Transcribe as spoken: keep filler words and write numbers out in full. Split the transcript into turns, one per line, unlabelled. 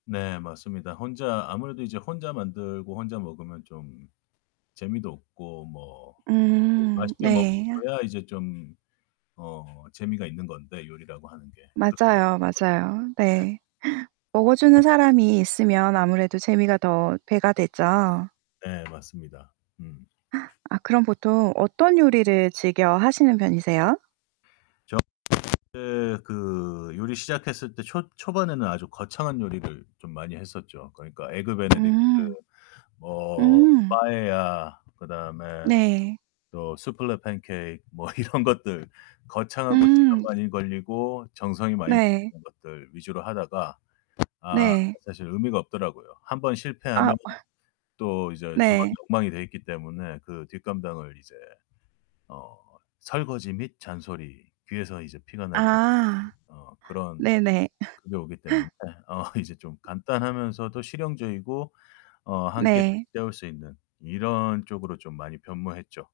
네, 맞습니다. 혼자 아무래도 이제 혼자 만들고 혼자 먹으면 좀 재미도 없고 뭐 네
음
맛있게
네.
먹어야 이제 좀 어 재미가 있는 건데, 요리라고 하는 게
맞아요, 맞아요.
[unintelligible] 예.
네. 먹어주는 사람이 있으면 아무래도 재미가 더 배가 되죠.
네, 맞습니다. 음.
아, 그럼 보통 어떤 요리를 즐겨 하시는 편이세요?
저는 그때 그 요리 시작했을 때, 초 초반에는 아주 거창한 요리를 좀 많이 했었죠. 그러니까 에그 베네딕트
음.
뭐
음.
빠에야, 그다음에
네.
또 수플레 팬케이크, 뭐 이런 것들. 거창하고 시간
음.
많이 걸리고, 정성이 많이
네.
드는 것들 위주로 하다가 아,
네.
사실 의미가 없더라고요. 한 번
아.
실패하면 또 이제 주방이
네.
엉망이 돼 있기 때문에 그 뒷감당을 이제 어 설거지 및 잔소리. 귀에서 이제 피가 날 정도로
아.
어, 그런
네네.
그게 오기 때문에 어 이제 좀 간단하면서도 실용적이고 어, 한 끼를
네.
때울 수 있는 이런 쪽으로 좀 많이 변모했죠.